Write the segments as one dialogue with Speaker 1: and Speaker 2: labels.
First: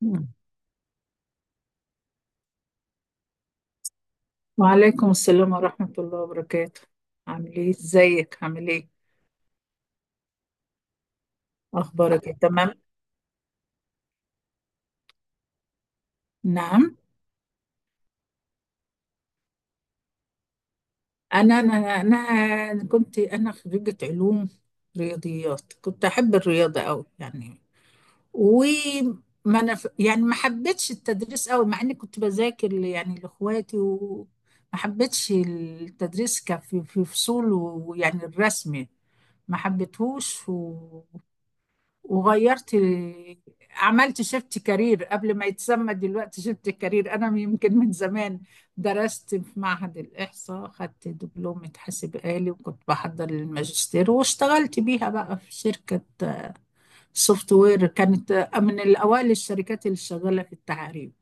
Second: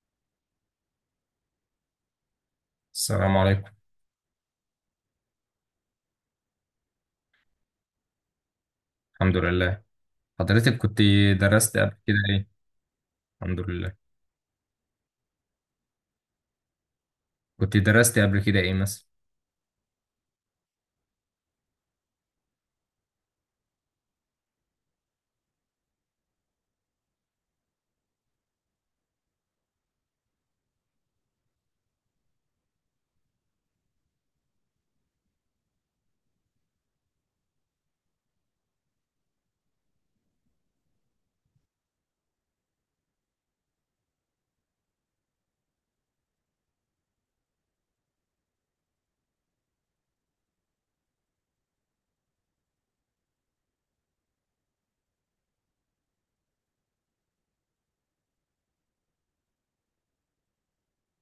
Speaker 1: مم.
Speaker 2: السلام عليكم.
Speaker 1: وعليكم السلام ورحمة الله وبركاته. عامل ايه، ازيك، عامل ايه؟
Speaker 2: الحمد لله. حضرتك كنت درست قبل كده
Speaker 1: اخبارك إيه؟
Speaker 2: ايه؟
Speaker 1: تمام.
Speaker 2: الحمد لله.
Speaker 1: نعم.
Speaker 2: كنت درست قبل كده ايه مثلا؟
Speaker 1: انا كنت انا خريجة علوم رياضيات. كنت احب الرياضة قوي. يعني وما انا يعني ما حبيتش التدريس قوي، مع اني كنت بذاكر يعني لاخواتي. وما حبيتش التدريس كفي في فصول، ويعني الرسم ما حبيتهوش. وغيرت، عملت شيفت كارير قبل ما يتسمى دلوقتي شيفت كارير. انا يمكن من زمان درست في معهد الاحصاء، خدت دبلومة حاسب آلي وكنت بحضر للماجستير، واشتغلت بيها بقى في شركة سوفت وير. كانت من الاوائل الشركات اللي شغالة في التعريب،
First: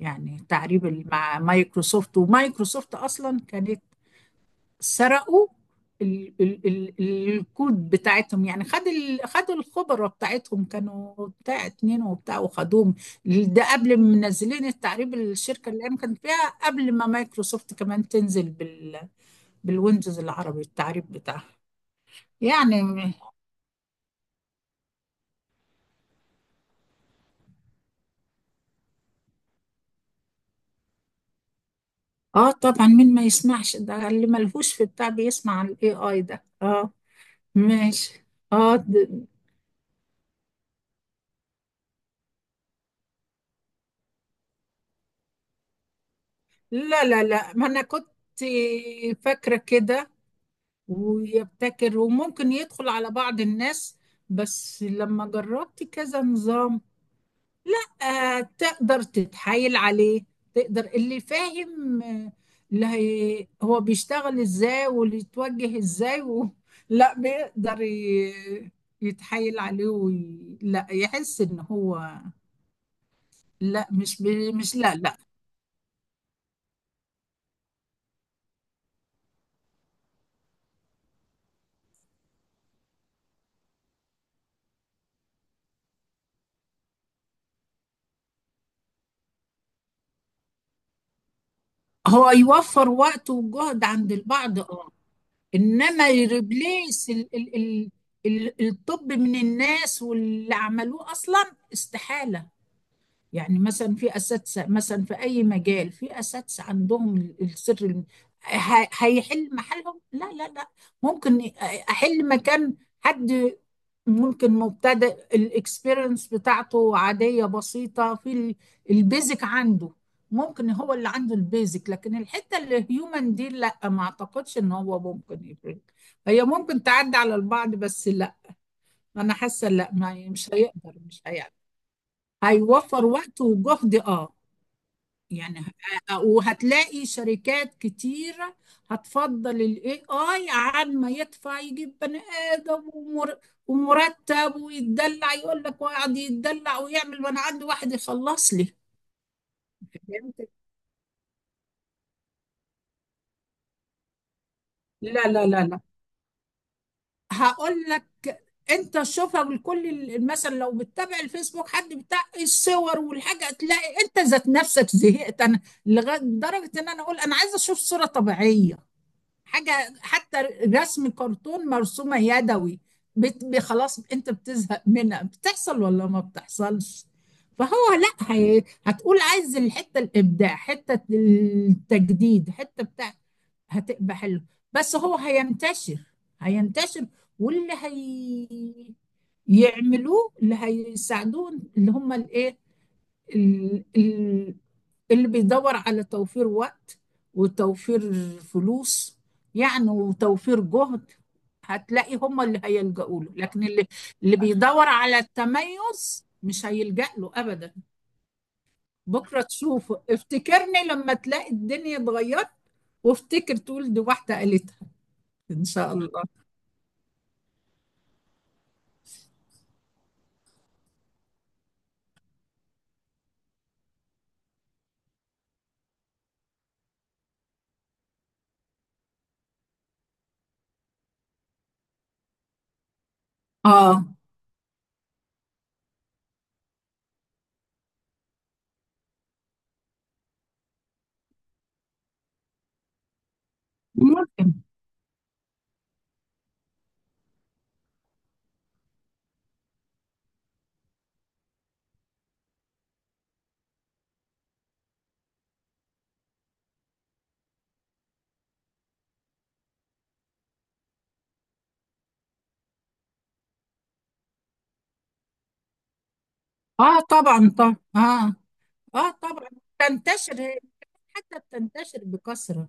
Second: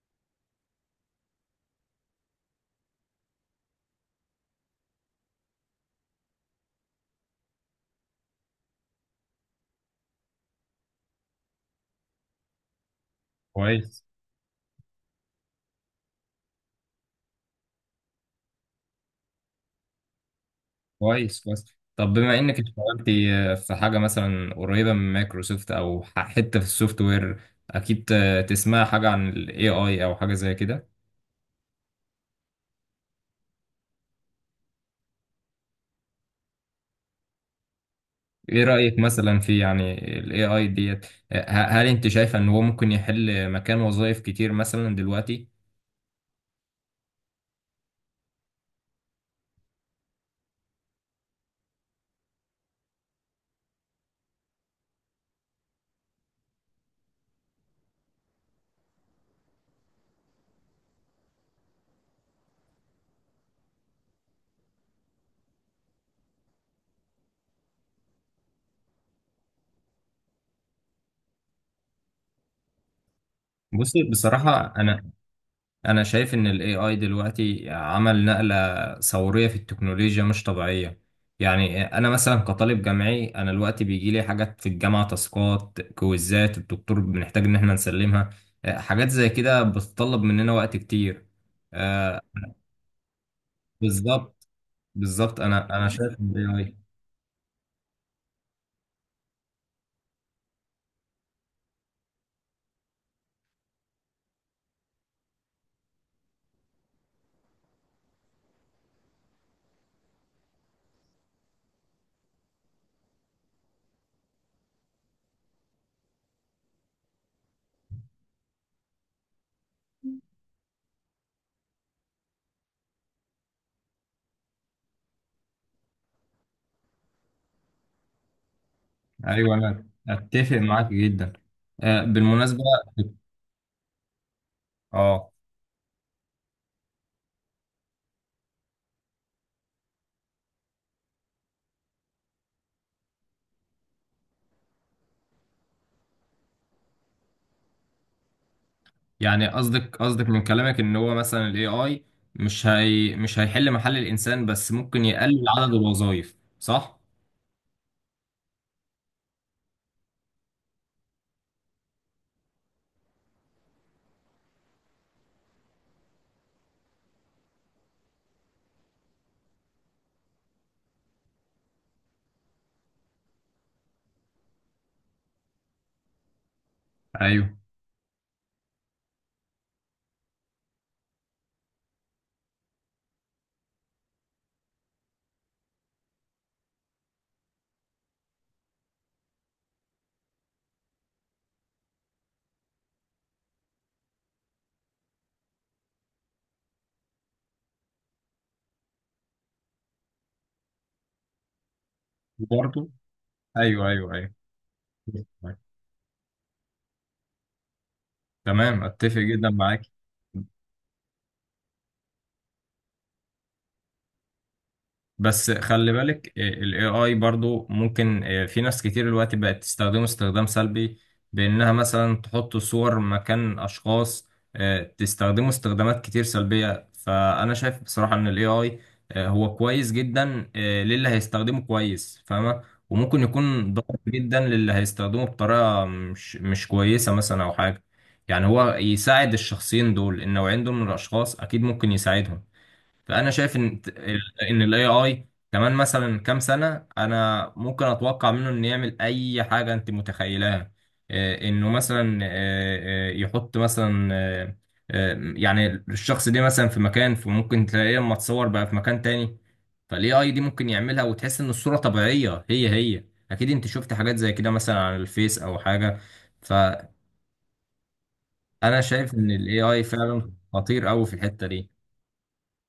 Speaker 1: يعني تعريب مع مايكروسوفت. ومايكروسوفت اصلا كانت سرقوا ال الكود بتاعتهم. يعني خد ال خدوا الخبرة بتاعتهم، كانوا بتاع اتنين وبتاع وخدوهم. ده قبل
Speaker 2: كويس،
Speaker 1: ما منزلين التعريب، الشركة اللي انا كنت فيها قبل ما مايكروسوفت كمان تنزل بالويندوز العربي، التعريب
Speaker 2: كويس،
Speaker 1: بتاعها
Speaker 2: كويس. طب بما انك اشتغلت
Speaker 1: يعني.
Speaker 2: في حاجه مثلا قريبه من مايكروسوفت او حته في السوفت وير، اكيد تسمع حاجه عن الاي اي او حاجه زي كده.
Speaker 1: اه طبعا، مين ما يسمعش؟ ده اللي ملهوش في بتاع بيسمع الاي اي ده. اه، ماشي.
Speaker 2: ايه
Speaker 1: اه
Speaker 2: رايك
Speaker 1: د-
Speaker 2: مثلا في يعني الاي اي ديت؟ هل انت شايفه ان هو ممكن يحل مكان وظائف كتير مثلا دلوقتي؟
Speaker 1: لا ما انا كنت فاكرة كده، ويبتكر وممكن يدخل على بعض الناس. بس لما جربت كذا نظام، لا. تقدر تتحايل عليه. تقدر اللي فاهم اللي هي هو بيشتغل ازاي واللي يتوجه ازاي لا، بيقدر يتحايل عليه لا يحس ان هو، لا
Speaker 2: بصي،
Speaker 1: مش
Speaker 2: بصراحة
Speaker 1: مش لا
Speaker 2: أنا
Speaker 1: لا
Speaker 2: انا شايف ان الاي اي دلوقتي عمل نقلة ثورية في التكنولوجيا مش طبيعية. يعني انا مثلا كطالب جامعي، انا دلوقتي بيجي لي حاجات في الجامعة، تاسكات، كويزات الدكتور بنحتاج ان احنا نسلمها. حاجات زي كده بتطلب مننا وقت كتير. آه،
Speaker 1: هو يوفر وقت وجهد عند
Speaker 2: بالظبط
Speaker 1: البعض، اه.
Speaker 2: بالظبط. انا
Speaker 1: انما
Speaker 2: شايف ان الاي اي...
Speaker 1: يريبليس ال الطب من الناس، واللي عملوه اصلا استحالة. يعني مثلا في اساتذه، مثلا في اي مجال في اساتذه عندهم السر هيحل محلهم؟ لا. ممكن احل مكان حد ممكن مبتدئ، الاكسبيرينس بتاعته عاديه بسيطه في البيزك عنده. ممكن هو اللي عنده البيزك، لكن الحته اللي هيومن دي لا، ما اعتقدش ان هو ممكن يفرق. هي ممكن تعدي على البعض، بس لا، انا
Speaker 2: ايوه،
Speaker 1: حاسه
Speaker 2: انا
Speaker 1: لا، ما مش
Speaker 2: اتفق معاك
Speaker 1: هيقدر، مش
Speaker 2: جدا.
Speaker 1: هيقدر.
Speaker 2: بالمناسبة.
Speaker 1: هيوفر وقت وجهد، اه.
Speaker 2: اه.
Speaker 1: يعني وهتلاقي شركات كتير هتفضل الاي اي عن ما يدفع يجيب بني ادم ومر- ومرتب ويتدلع، يقول لك ويقعد يتدلع ويعمل، وانا عندي واحد يخلص لي.
Speaker 2: يعني قصدك
Speaker 1: فهمت؟
Speaker 2: من كلامك ان هو مثلا الاي اي مش هيحل محل الانسان، بس ممكن
Speaker 1: لا
Speaker 2: يقلل
Speaker 1: لا لا
Speaker 2: عدد
Speaker 1: لا
Speaker 2: الوظائف، صح؟
Speaker 1: هقول لك، انت شوفها بالكل مثلا لو بتتابع الفيسبوك، حد بتاع الصور والحاجه، تلاقي انت ذات نفسك زهقت. انا لغايه درجه ان انا اقول انا عايزه اشوف صوره طبيعيه، حاجه حتى رسم كرتون مرسومه يدوي. خلاص انت بتزهق منها، بتحصل ولا ما بتحصلش؟
Speaker 2: ايوه،
Speaker 1: فهو لا، هتقول عايز الحته الابداع، حته التجديد، حته بتاع، هتبقى حلو. بس هو هينتشر، هينتشر. واللي هي يعملوه، اللي هيساعدوه، اللي هم الايه، ال- ال- اللي بيدور على توفير وقت وتوفير فلوس، يعني وتوفير جهد، هتلاقي هم اللي
Speaker 2: برضه،
Speaker 1: هيلجأوا له. لكن اللي،
Speaker 2: ايوه، ايوه، ايوه.
Speaker 1: اللي بيدور على التميز، مش هيلجأ له أبدا.
Speaker 2: تمام، اتفق
Speaker 1: بكرة
Speaker 2: جدا معاك.
Speaker 1: تشوفه، افتكرني لما تلاقي الدنيا اتغيرت، وافتكر تقول دي واحدة قالتها.
Speaker 2: بس
Speaker 1: إن
Speaker 2: خلي
Speaker 1: شاء الله.
Speaker 2: بالك، ال AI برضو ممكن، في ناس كتير دلوقتي بقت تستخدمه استخدام سلبي، بإنها مثلا تحط صور مكان أشخاص. تستخدمه استخدامات كتير سلبية. فأنا شايف بصراحة إن ال AI، هو كويس جدا للي هيستخدمه كويس، فاهمة؟ وممكن يكون ضار
Speaker 1: آه.
Speaker 2: جدا للي هيستخدمه بطريقة مش كويسة مثلا، أو حاجة. يعني هو يساعد الشخصين دول، النوعين دول من الأشخاص أكيد ممكن يساعدهم. فانا شايف ان
Speaker 1: ممكن.
Speaker 2: الاي اي كمان مثلا كام سنه، انا ممكن اتوقع منه انه يعمل اي حاجه انت متخيلها. انه مثلا، يحط مثلا، آه، يعني الشخص ده مثلا في مكان، فممكن تلاقيه لما تصور بقى في مكان تاني. فالاي اي دي ممكن يعملها، وتحس ان الصوره طبيعيه هي هي. اكيد انت شفت حاجات زي كده مثلا على الفيس او حاجه. فانا
Speaker 1: آه طبعا طبعا، آه. آه
Speaker 2: شايف ان
Speaker 1: طبعا.
Speaker 2: الاي اي فعلا
Speaker 1: تنتشر هي،
Speaker 2: خطير قوي في
Speaker 1: حتى
Speaker 2: الحته
Speaker 1: بتنتشر بكثرة.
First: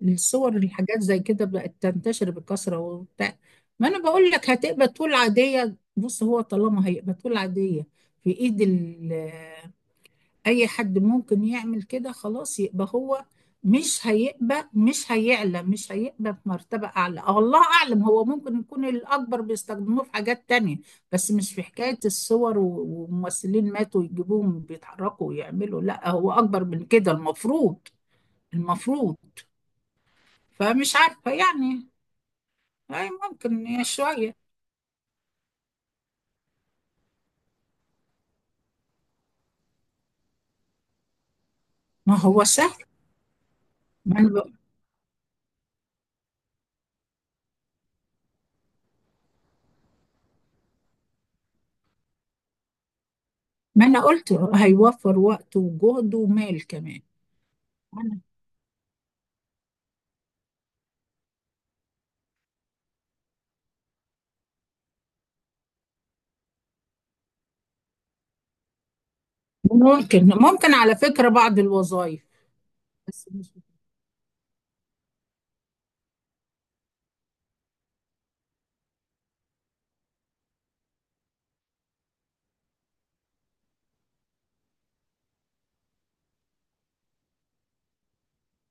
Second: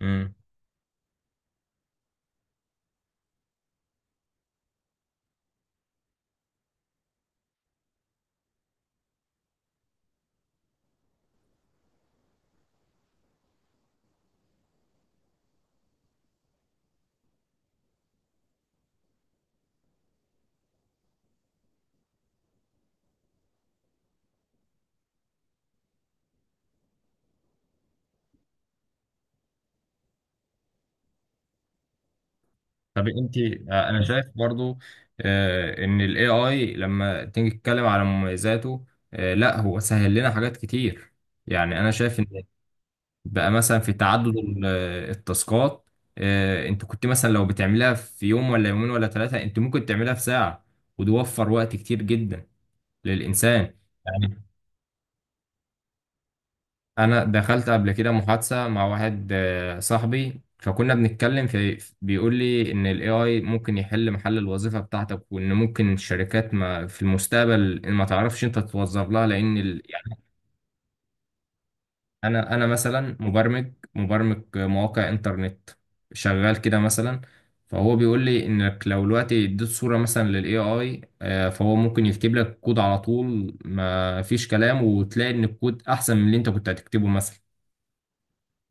Speaker 2: دي.
Speaker 1: الصور الحاجات زي كده بقت تنتشر بكثرة وبتاع. ما انا بقول لك هتبقى طول عادية. بص، هو طالما هيبقى طول عادية في ايد اي حد ممكن يعمل كده، خلاص يبقى هو مش هيبقى، مش هيعلى، مش هيبقى في مرتبة أعلى. أه الله أعلم، هو ممكن يكون الأكبر بيستخدموه في حاجات تانية، بس مش في حكاية الصور وممثلين ماتوا يجيبوهم بيتحركوا ويعملوا. لا، هو أكبر من كده المفروض، المفروض. فمش عارفة يعني.
Speaker 2: طب
Speaker 1: أي
Speaker 2: انت،
Speaker 1: ممكن يا
Speaker 2: انا شايف
Speaker 1: شوية.
Speaker 2: برضو ان الاي اي لما تيجي تتكلم على مميزاته، لا هو سهل لنا حاجات كتير. يعني انا
Speaker 1: ما
Speaker 2: شايف ان
Speaker 1: هو سهل.
Speaker 2: بقى مثلا في
Speaker 1: ما
Speaker 2: تعدد
Speaker 1: أنا, ب...
Speaker 2: التاسكات. انت كنت مثلا لو بتعملها في يوم ولا يومين ولا ثلاثة، انت ممكن تعملها في ساعة. وده وفر وقت كتير جدا للانسان.
Speaker 1: ما أنا قلت
Speaker 2: يعني
Speaker 1: هيوفر وقت وجهد ومال كمان.
Speaker 2: انا دخلت قبل كده
Speaker 1: أنا-
Speaker 2: محادثه مع واحد صاحبي، فكنا بنتكلم في، بيقول لي ان الاي اي ممكن يحل محل الوظيفه بتاعتك، وان ممكن الشركات ما في المستقبل ما تعرفش انت توظف لها، لان يعني
Speaker 1: ممكن ممكن، على فكرة بعض الوظائف،
Speaker 2: انا مثلا
Speaker 1: بس مش
Speaker 2: مبرمج مواقع انترنت، شغال كده مثلا. فهو بيقول لي انك لو دلوقتي اديت صوره مثلا للاي اي، فهو ممكن يكتب لك كود على طول، ما فيش كلام، وتلاقي ان الكود احسن من اللي انت كنت هتكتبه مثلا.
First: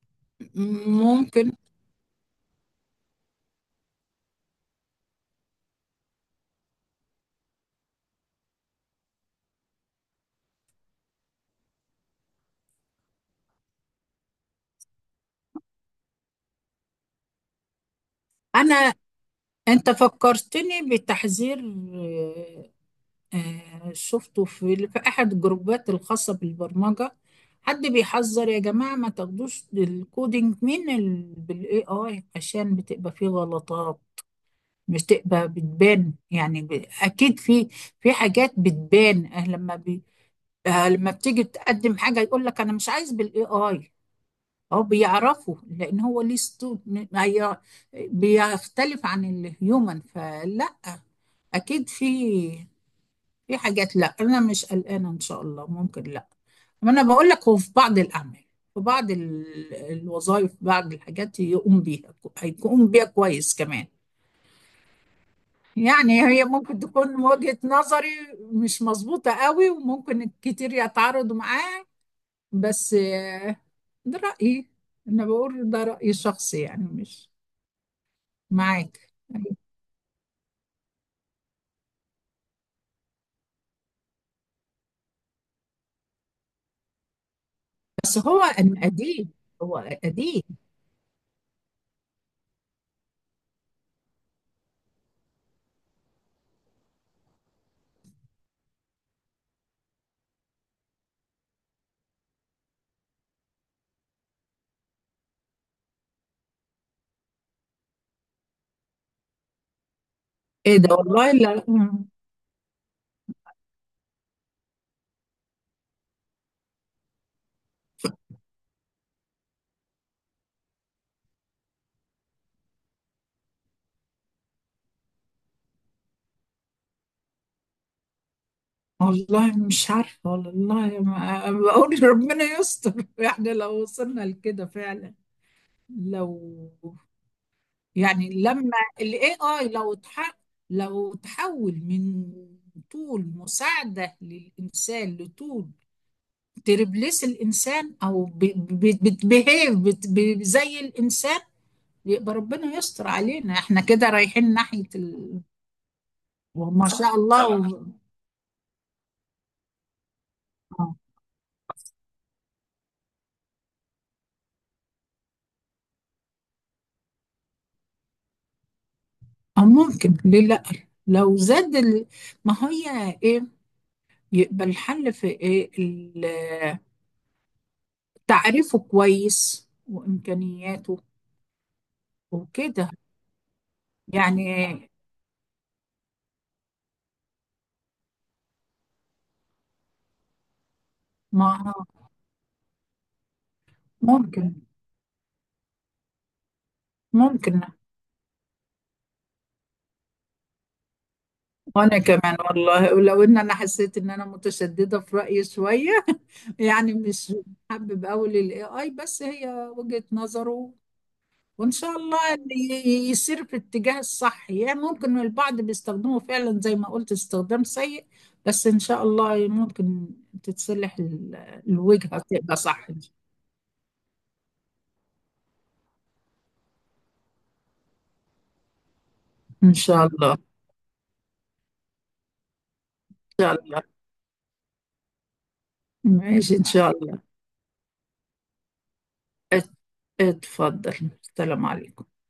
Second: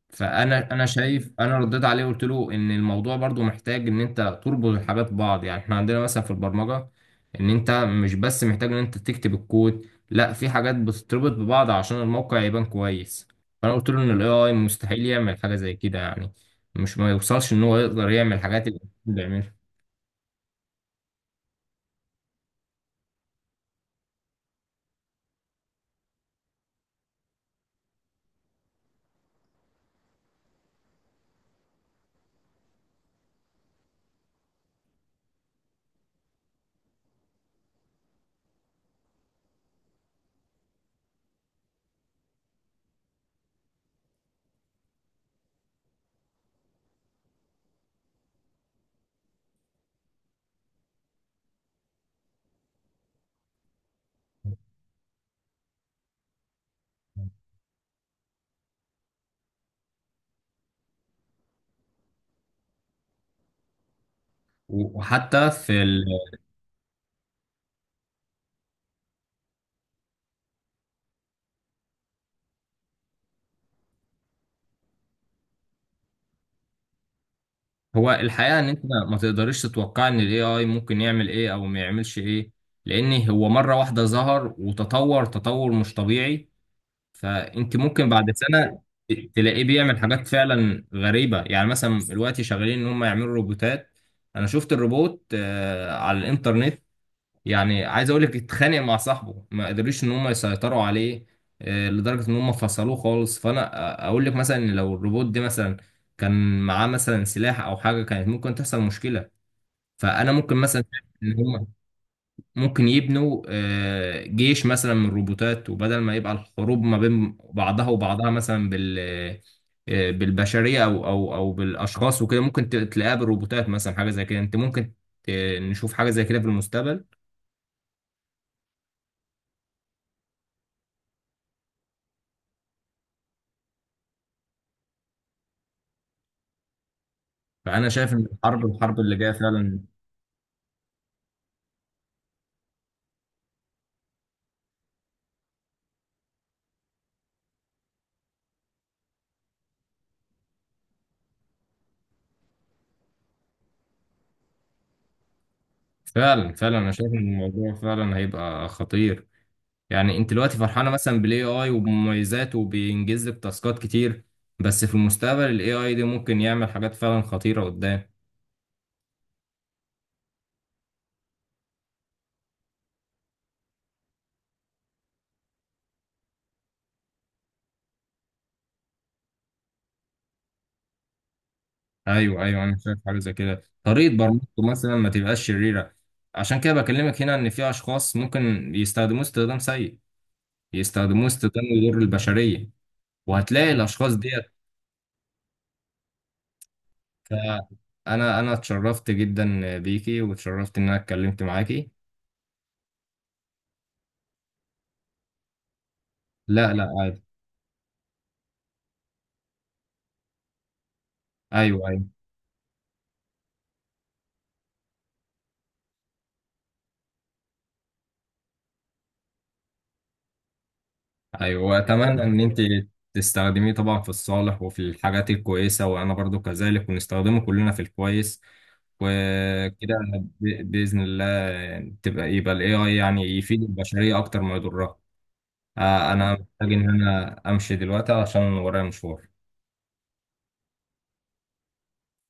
Speaker 2: فانا شايف،
Speaker 1: ممكن.
Speaker 2: انا رديت عليه وقلت له ان الموضوع برضو محتاج ان انت تربط الحاجات ببعض. يعني احنا عندنا مثلا في البرمجه، ان انت مش بس محتاج ان انت تكتب الكود، لا، في حاجات بتتربط ببعض عشان الموقع يبان كويس. فانا قلت له ان الاي اي مستحيل يعمل حاجه زي كده، يعني مش ما يوصلش ان هو يقدر يعمل حاجات اللي
Speaker 1: أنا،
Speaker 2: الإنسان بيعملها.
Speaker 1: أنت فكرتني بتحذير. آه، شفته في في أحد الجروبات الخاصة بالبرمجة. حد بيحذر، يا جماعة ما تاخدوش الكودينج بالاي اي، عشان بتبقى فيه غلطات، بتبقى بتبان. يعني اكيد في، في حاجات بتبان. لما بي... أه، لما بتيجي تقدم حاجه يقول لك انا مش عايز بالاي اي. هو بيعرفوا، لان هو ليه هي... بيختلف عن الهيومن. فلا، اكيد في، في حاجات. لا انا مش قلقانه، ان شاء الله ممكن، لا. ما انا بقول لك هو في بعض الاعمال، في بعض الوظائف، بعض الحاجات يقوم بيها هيقوم بيها كويس كمان.
Speaker 2: وحتى في
Speaker 1: يعني هي ممكن تكون وجهة نظري مش مظبوطة قوي، وممكن كتير يتعارضوا معاه، بس ده رأيي. أنا بقول ده رأيي الشخصي يعني، مش
Speaker 2: هو الحقيقه ان انت
Speaker 1: معاك.
Speaker 2: ما تقدرش تتوقع ان الاي اي ممكن يعمل ايه او ما يعملش ايه، لان هو مره واحده ظهر وتطور تطور مش طبيعي. فانت ممكن
Speaker 1: بس
Speaker 2: بعد
Speaker 1: هو
Speaker 2: سنه
Speaker 1: أن قديم،
Speaker 2: تلاقيه
Speaker 1: هو
Speaker 2: بيعمل حاجات
Speaker 1: قديم.
Speaker 2: فعلا غريبه. يعني مثلا دلوقتي شغالين ان هم يعملوا روبوتات. انا شفت الروبوت على الانترنت. يعني عايز اقول لك اتخانق مع صاحبه، ما قدروش ان هم يسيطروا عليه، لدرجه ان هم فصلوه خالص. فانا اقول لك مثلا إن لو الروبوت ده مثلا كان معاه مثلا سلاح او حاجه، كانت ممكن تحصل مشكله. فانا ممكن
Speaker 1: إيه
Speaker 2: مثلا
Speaker 1: ده،
Speaker 2: شايف
Speaker 1: والله
Speaker 2: ان
Speaker 1: لا.
Speaker 2: هم ممكن يبنوا جيش مثلا من الروبوتات، وبدل ما يبقى الحروب ما بين بعضها وبعضها مثلا بالبشرية، أو بالأشخاص وكده، ممكن تلاقيها بالروبوتات مثلا، حاجة زي كده. أنت ممكن ت- نشوف حاجة زي كده في المستقبل.
Speaker 1: والله مش عارفة، والله ما بقول ربنا يستر. إحنا لو وصلنا لكده فعلا، لو،
Speaker 2: فأنا شايف إن
Speaker 1: يعني
Speaker 2: الحرب
Speaker 1: لما
Speaker 2: الحرب
Speaker 1: ال
Speaker 2: اللي جاية.
Speaker 1: AI
Speaker 2: فعلا
Speaker 1: لو تحول من طول مساعدة للإنسان لطول تربلس الإنسان أو بتبهيف زي الإنسان، يبقى ربنا يستر علينا. احنا كده رايحين ناحية
Speaker 2: فعلا فعلا،
Speaker 1: وما
Speaker 2: أنا شايف
Speaker 1: شاء
Speaker 2: إن
Speaker 1: الله
Speaker 2: الموضوع فعلا هيبقى خطير. يعني أنت دلوقتي فرحانة
Speaker 1: آه.
Speaker 2: مثلا بال AI وبمميزاته، وبينجز لك تاسكات كتير، بس في المستقبل ال AI دي ممكن يعمل حاجات فعلا خطيرة قدام.
Speaker 1: أو ممكن، ليه لأ؟ لو زاد ما هي إيه يبقى الحل في إيه؟ تعريفه كويس وإمكانياته
Speaker 2: ايوه، ايوه، انا
Speaker 1: وكده
Speaker 2: شايف حاجه زي كده. طريقه برمجته
Speaker 1: يعني.
Speaker 2: مثلا ما تبقاش شريره. عشان كده بكلمك هنا ان في اشخاص ممكن يستخدموه استخدام سيء، يستخدموه استخدام
Speaker 1: ما
Speaker 2: يضر البشريه. وهتلاقي الاشخاص ديت.
Speaker 1: ممكن، ممكن.
Speaker 2: آه، انا اتشرفت جدا بيكي، واتشرفت ان انا اتكلمت معاكي.
Speaker 1: وانا كمان والله، ولو ان انا حسيت ان انا متشدده في رايي شويه.
Speaker 2: لا، لا،
Speaker 1: يعني
Speaker 2: عادي.
Speaker 1: مش حابب اقول الاي اي، بس هي وجهه نظره. وان
Speaker 2: ايوه،
Speaker 1: شاء
Speaker 2: ايوه،
Speaker 1: الله اللي يسير في الاتجاه الصح. يعني ممكن البعض بيستخدمه فعلا زي ما قلت استخدام سيء، بس ان شاء الله ممكن تتصلح
Speaker 2: ايوه.
Speaker 1: الوجهه
Speaker 2: واتمنى ان
Speaker 1: تبقى
Speaker 2: انت
Speaker 1: صح،
Speaker 2: تستخدميه طبعا في الصالح وفي الحاجات الكويسه، وانا برضو كذلك، ونستخدمه كلنا في الكويس
Speaker 1: ان
Speaker 2: وكده.
Speaker 1: شاء الله. ان
Speaker 2: باذن الله يبقى الاي اي يعني يفيد
Speaker 1: شاء الله.
Speaker 2: البشريه اكتر ما يضرها. انا
Speaker 1: ماشي، ان
Speaker 2: محتاج ان
Speaker 1: شاء الله.
Speaker 2: انا امشي دلوقتي عشان ورايا مشوار.
Speaker 1: ات- اتفضل. السلام عليكم.